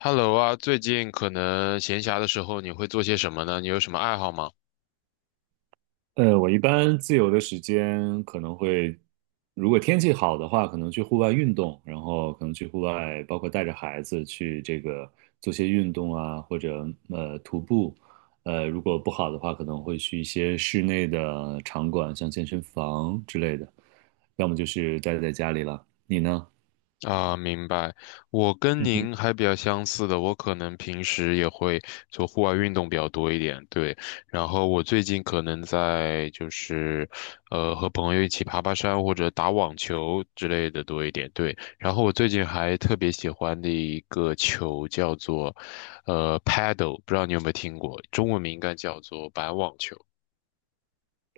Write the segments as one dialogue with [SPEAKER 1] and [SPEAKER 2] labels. [SPEAKER 1] Hello 啊，最近可能闲暇的时候你会做些什么呢？你有什么爱好吗？
[SPEAKER 2] 我一般自由的时间可能会，如果天气好的话，可能去户外运动，然后可能去户外，包括带着孩子去这个做些运动啊，或者徒步。如果不好的话，可能会去一些室内的场馆，像健身房之类的，要么就是待在家里了。你呢？
[SPEAKER 1] 啊，明白。我跟
[SPEAKER 2] 嗯哼
[SPEAKER 1] 您还比较相似的，我可能平时也会做户外运动比较多一点，对。然后我最近可能在就是，呃，和朋友一起爬爬山或者打网球之类的多一点，对。然后我最近还特别喜欢的一个球叫做，paddle，不知道你有没有听过，中文名应该叫做板网球。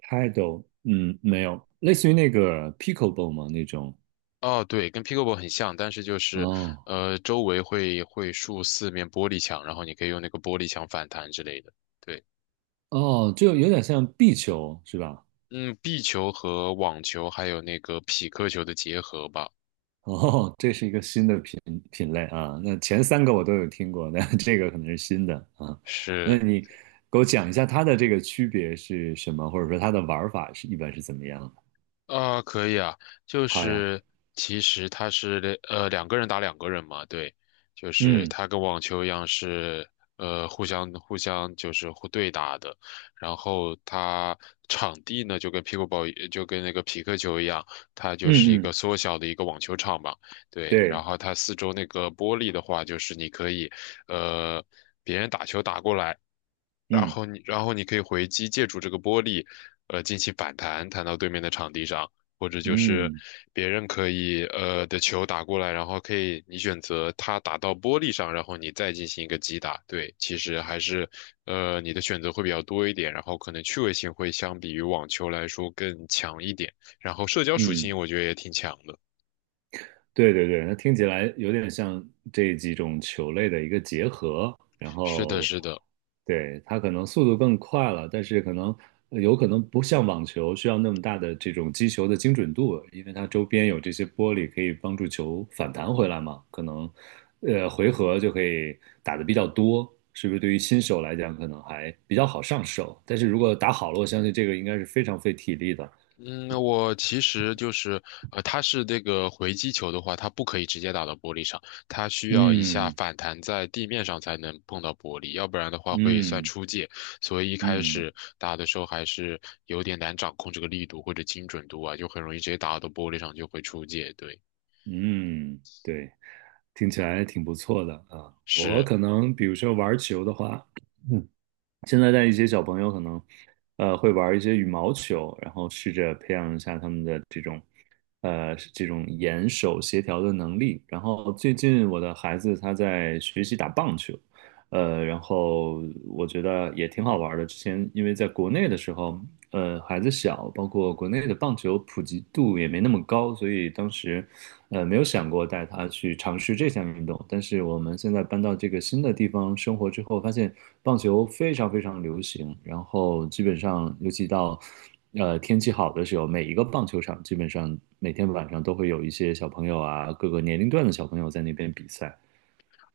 [SPEAKER 2] ，Paddle，嗯，没有，类似于那个 pickleball 吗？那种？
[SPEAKER 1] 哦，对，跟 pickleball 很像，但是就是，
[SPEAKER 2] 哦
[SPEAKER 1] 呃，周围会竖四面玻璃墙，然后你可以用那个玻璃墙反弹之类的。对，
[SPEAKER 2] 哦，就有点像壁球是吧？
[SPEAKER 1] 嗯，壁球和网球还有那个匹克球的结合吧，
[SPEAKER 2] 哦，这是一个新的品类啊。那前三个我都有听过，那 这个可能是新的啊。那
[SPEAKER 1] 是
[SPEAKER 2] 你给我讲一下它的这个区别是什么，或者说它的玩法是一般是怎么样的？
[SPEAKER 1] 啊，可以啊，就
[SPEAKER 2] 好呀，
[SPEAKER 1] 是其实它是两个人打两个人嘛，对，就是
[SPEAKER 2] 嗯
[SPEAKER 1] 它跟网球一样是互相互对打的，然后它场地呢就跟 pickleball 就跟那个匹克球一样，它就是一
[SPEAKER 2] 嗯
[SPEAKER 1] 个
[SPEAKER 2] 嗯，
[SPEAKER 1] 缩小的一个网球场嘛，对，然
[SPEAKER 2] 对，
[SPEAKER 1] 后它四周那个玻璃的话，就是你可以呃别人打球打过来。
[SPEAKER 2] 嗯
[SPEAKER 1] 然后你可以回击，借助这个玻璃，进行反弹，弹到对面的场地上，或者就是
[SPEAKER 2] 嗯
[SPEAKER 1] 别人可以的球打过来，然后可以你选择他打到玻璃上，然后你再进行一个击打。对，其实还是呃你的选择会比较多一点，然后可能趣味性会相比于网球来说更强一点，然后社交属
[SPEAKER 2] 嗯。
[SPEAKER 1] 性我觉得也挺强的。
[SPEAKER 2] 对对对，它听起来有点像这几种球类的一个结合，然
[SPEAKER 1] 是的，
[SPEAKER 2] 后，
[SPEAKER 1] 是的。
[SPEAKER 2] 对，它可能速度更快了，但是可能有可能不像网球需要那么大的这种击球的精准度，因为它周边有这些玻璃可以帮助球反弹回来嘛，可能，回合就可以打的比较多，是不是？对于新手来讲，可能还比较好上手，但是如果打好了，我相信这个应该是非常费体力的。
[SPEAKER 1] 嗯，我其实就是，呃，它是这个回击球的话，它不可以直接打到玻璃上，它需要一下
[SPEAKER 2] 嗯
[SPEAKER 1] 反弹在地面上才能碰到玻璃，要不然的话会算
[SPEAKER 2] 嗯
[SPEAKER 1] 出界。所以一开
[SPEAKER 2] 嗯。
[SPEAKER 1] 始打的时候还是有点难掌控这个力度或者精准度啊，就很容易直接打到玻璃上就会出界。对，
[SPEAKER 2] 嗯，对，听起来挺不错的啊。我
[SPEAKER 1] 是，
[SPEAKER 2] 可能比如说玩球的话，嗯，现在带一些小朋友可能，会玩一些羽毛球，然后试着培养一下他们的这种，这种眼手协调的能力。然后最近我的孩子他在学习打棒球，然后我觉得也挺好玩的。之前因为在国内的时候，孩子小，包括国内的棒球普及度也没那么高，所以当时没有想过带他去尝试这项运动，但是我们现在搬到这个新的地方生活之后，发现棒球非常非常流行，然后基本上，尤其到天气好的时候，每一个棒球场基本上每天晚上都会有一些小朋友啊，各个年龄段的小朋友在那边比赛。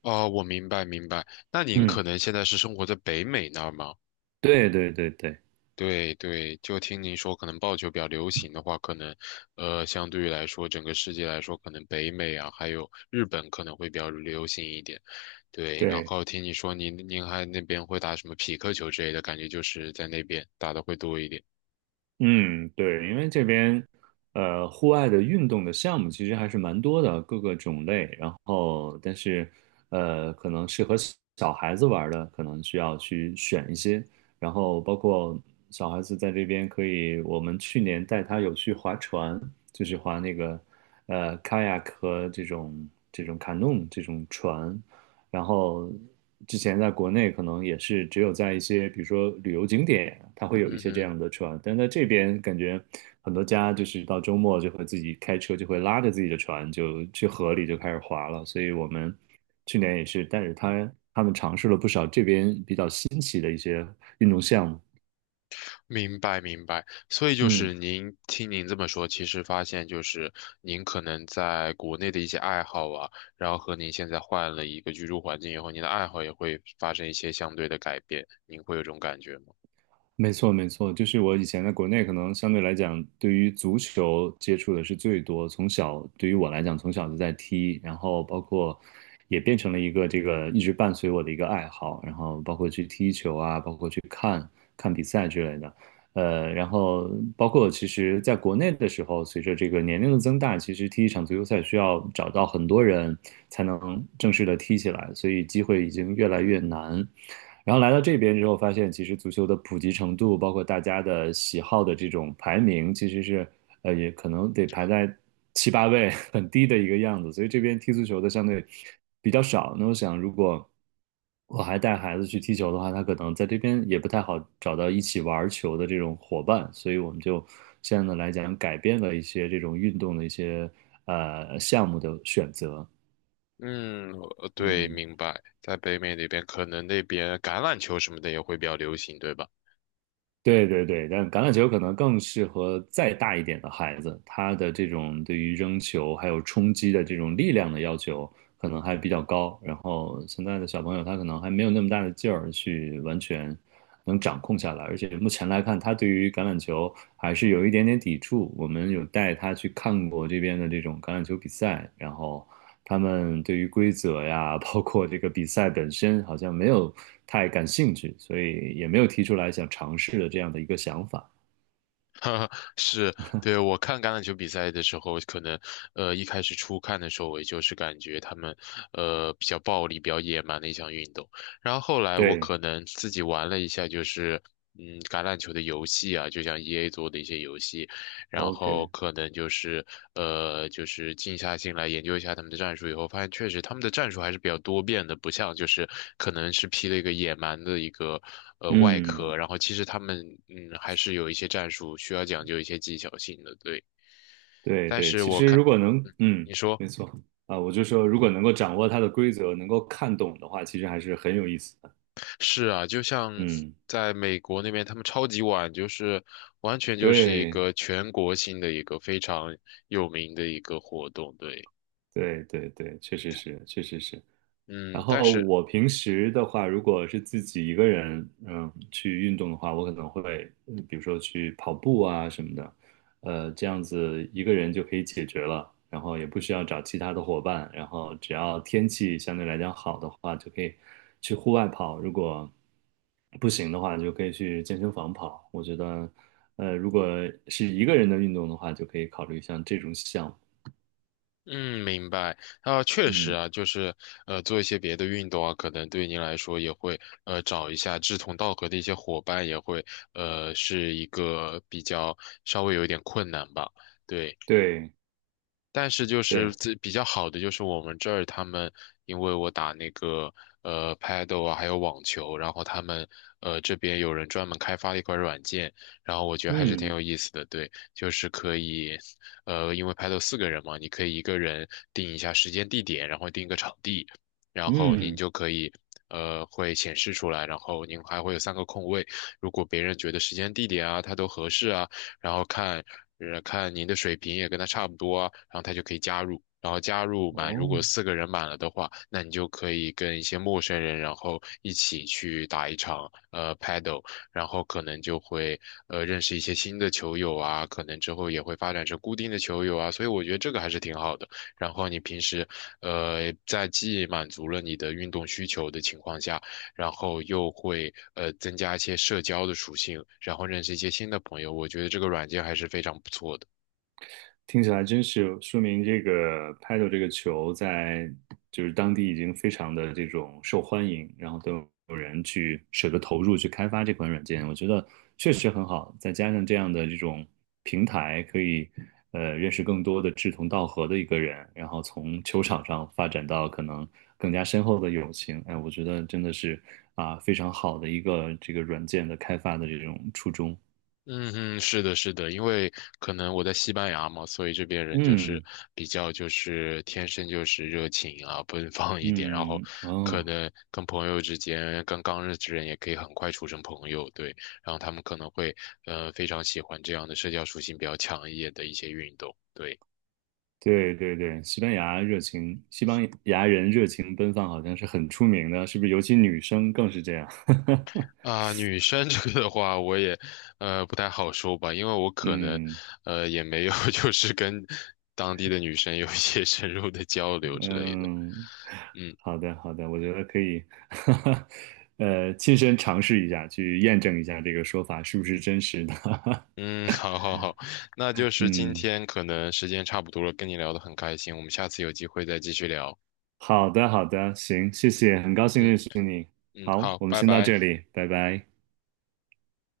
[SPEAKER 1] 哦，我明白明白。那您可
[SPEAKER 2] 嗯，
[SPEAKER 1] 能现在是生活在北美那儿吗？
[SPEAKER 2] 对对对对
[SPEAKER 1] 对对，就听您说，可能棒球比较流行的话，可能，相对于来说，整个世界来说，可能北美啊，还有日本可能会比较流行一点。对，然
[SPEAKER 2] 对。
[SPEAKER 1] 后听你说您还那边会打什么匹克球之类的，感觉就是在那边打的会多一点。
[SPEAKER 2] 嗯，对，因为这边户外的运动的项目其实还是蛮多的，各个种类。然后，但是可能适合小小孩子玩儿的，可能需要去选一些。然后，包括小孩子在这边可以，我们去年带他有去划船，就是划那个kayak 和这种 canoe 这种船。然后之前在国内可能也是只有在一些比如说旅游景点啊，它会有一
[SPEAKER 1] 嗯
[SPEAKER 2] 些这
[SPEAKER 1] 哼。
[SPEAKER 2] 样的船，但在这边感觉很多家就是到周末就会自己开车，就会拉着自己的船就去河里就开始划了。所以我们去年也是带着他们尝试了不少这边比较新奇的一些运动项目。
[SPEAKER 1] 明白明白，所以就是
[SPEAKER 2] 嗯。
[SPEAKER 1] 您听您这么说，其实发现就是您可能在国内的一些爱好啊，然后和您现在换了一个居住环境以后，您的爱好也会发生一些相对的改变，您会有这种感觉吗？
[SPEAKER 2] 没错，没错，就是我以前在国内，可能相对来讲，对于足球接触的是最多。从小，对于我来讲，从小就在踢，然后包括也变成了一个这个一直伴随我的一个爱好，然后包括去踢球啊，包括去看比赛之类的。然后包括其实在国内的时候，随着这个年龄的增大，其实踢一场足球赛需要找到很多人才能正式的踢起来，所以机会已经越来越难。然后来到这边之后，发现其实足球的普及程度，包括大家的喜好的这种排名，其实是也可能得排在7、8位，很低的一个样子。所以这边踢足球的相对比较少。那我想，如果我还带孩子去踢球的话，他可能在这边也不太好找到一起玩球的这种伙伴。所以我们就相应的来讲，改变了一些这种运动的一些项目的选择。
[SPEAKER 1] 嗯，呃对，
[SPEAKER 2] 嗯
[SPEAKER 1] 明白，在北美那边可能那边橄榄球什么的也会比较流行，对吧？
[SPEAKER 2] 对对对，但橄榄球可能更适合再大一点的孩子，他的这种对于扔球还有冲击的这种力量的要求可能还比较高。然后现在的小朋友他可能还没有那么大的劲儿去完全能掌控下来，而且目前来看，他对于橄榄球还是有一点点抵触。我们有带他去看过这边的这种橄榄球比赛，然后。他们对于规则呀，包括这个比赛本身，好像没有太感兴趣，所以也没有提出来想尝试的这样的一个想法。
[SPEAKER 1] 是，对，我看橄榄球比赛的时候，一开始初看的时候，我也就是感觉他们比较暴力、比较野蛮的一项运动。然后后来我
[SPEAKER 2] 对
[SPEAKER 1] 可能自己玩了一下，橄榄球的游戏啊，就像 EA 做的一些游戏，然后
[SPEAKER 2] ，OK，
[SPEAKER 1] 可能就是呃，就是静下心来研究一下他们的战术以后，发现确实他们的战术还是比较多变的，不像就是可能是披了一个野蛮的一个外壳，
[SPEAKER 2] 嗯，
[SPEAKER 1] 然后其实他们还是有一些战术需要讲究一些技巧性的，对。
[SPEAKER 2] 对
[SPEAKER 1] 但
[SPEAKER 2] 对，
[SPEAKER 1] 是
[SPEAKER 2] 其
[SPEAKER 1] 我
[SPEAKER 2] 实
[SPEAKER 1] 看，
[SPEAKER 2] 如果能，
[SPEAKER 1] 嗯，
[SPEAKER 2] 嗯，
[SPEAKER 1] 你说
[SPEAKER 2] 没错啊，我就说如果能够掌握它的规则，能够看懂的话，其实还是很有意思的。
[SPEAKER 1] 是啊，就像
[SPEAKER 2] 嗯，
[SPEAKER 1] 在美国那边，他们超级碗就是完全就是一
[SPEAKER 2] 对
[SPEAKER 1] 个全国性的一个非常有名的一个活动，对。
[SPEAKER 2] 对对对，确实是，确实是。然
[SPEAKER 1] 嗯，但
[SPEAKER 2] 后
[SPEAKER 1] 是
[SPEAKER 2] 我平时的话，如果是自己一个人，嗯，去运动的话，我可能会，嗯比如说去跑步啊什么的，这样子一个人就可以解决了，然后也不需要找其他的伙伴，然后只要天气相对来讲好的话，就可以去户外跑，如果不行的话，就可以去健身房跑。我觉得，如果是一个人的运动的话，就可以考虑像这种项目。
[SPEAKER 1] 嗯，明白。啊，确实
[SPEAKER 2] 嗯，
[SPEAKER 1] 啊，做一些别的运动啊，可能对您来说也会找一下志同道合的一些伙伴，也会是一个比较稍微有一点困难吧。对，
[SPEAKER 2] 对
[SPEAKER 1] 但是就是
[SPEAKER 2] 对，
[SPEAKER 1] 最比较好的就是我们这儿他们，因为我打那个Paddle 啊，还有网球，然后他们这边有人专门开发了一款软件，然后我觉得还是挺
[SPEAKER 2] 嗯
[SPEAKER 1] 有意思的。对，就是可以，呃，因为 Paddle 四个人嘛，你可以一个人定一下时间地点，然后定一个场地，然后您
[SPEAKER 2] 嗯，
[SPEAKER 1] 就可以。呃，会显示出来，然后您还会有三个空位。如果别人觉得时间、地点啊，他都合适啊，然后看，看您的水平也跟他差不多啊，然后他就可以加入。然后加入满，如果
[SPEAKER 2] 哦。
[SPEAKER 1] 四个人满了的话，那你就可以跟一些陌生人，然后一起去打一场paddle，然后可能就会认识一些新的球友啊，可能之后也会发展成固定的球友啊，所以我觉得这个还是挺好的。然后你平时在既满足了你的运动需求的情况下，然后又会增加一些社交的属性，然后认识一些新的朋友。我觉得这个软件还是非常不错的。
[SPEAKER 2] 听起来真是有说明这个 paddle 这个球在就是当地已经非常的这种受欢迎，然后都有人去舍得投入去开发这款软件，我觉得确实很好。再加上这样的这种平台，可以认识更多的志同道合的一个人，然后从球场上发展到可能更加深厚的友情。哎，我觉得真的是啊非常好的一个这个软件的开发的这种初衷。
[SPEAKER 1] 嗯哼，是的，是的，因为可能我在西班牙嘛，所以这边人就是
[SPEAKER 2] 嗯
[SPEAKER 1] 比较就是天生就是热情啊，奔放一点，然后
[SPEAKER 2] 嗯
[SPEAKER 1] 可
[SPEAKER 2] 哦。
[SPEAKER 1] 能跟朋友之间，跟刚认识的人也可以很快处成朋友，对，然后他们可能会非常喜欢这样的社交属性比较强一点的一些运动，对。
[SPEAKER 2] 对对对，西班牙热情，西班牙人热情奔放好像是很出名的，是不是？尤其女生更是这样。
[SPEAKER 1] 啊，女生 这个的话，我也不太好说吧，因为我可能
[SPEAKER 2] 嗯
[SPEAKER 1] 也没有 就是跟当地的女生有一些 深入的交流之类的。
[SPEAKER 2] 嗯，
[SPEAKER 1] 嗯
[SPEAKER 2] 好的好的，我觉得可以，亲身尝试一下，去验证一下这个说法是不是真实的。
[SPEAKER 1] 嗯，好好好，那就 是今
[SPEAKER 2] 嗯，
[SPEAKER 1] 天可能时间差不多了，跟你聊得很开心，我们下次有机会再继续聊。
[SPEAKER 2] 好的好的，行，谢谢，很高兴
[SPEAKER 1] 嗯
[SPEAKER 2] 认识你。
[SPEAKER 1] 嗯，
[SPEAKER 2] 好，
[SPEAKER 1] 好，
[SPEAKER 2] 我们
[SPEAKER 1] 拜
[SPEAKER 2] 先到
[SPEAKER 1] 拜。
[SPEAKER 2] 这里，拜拜。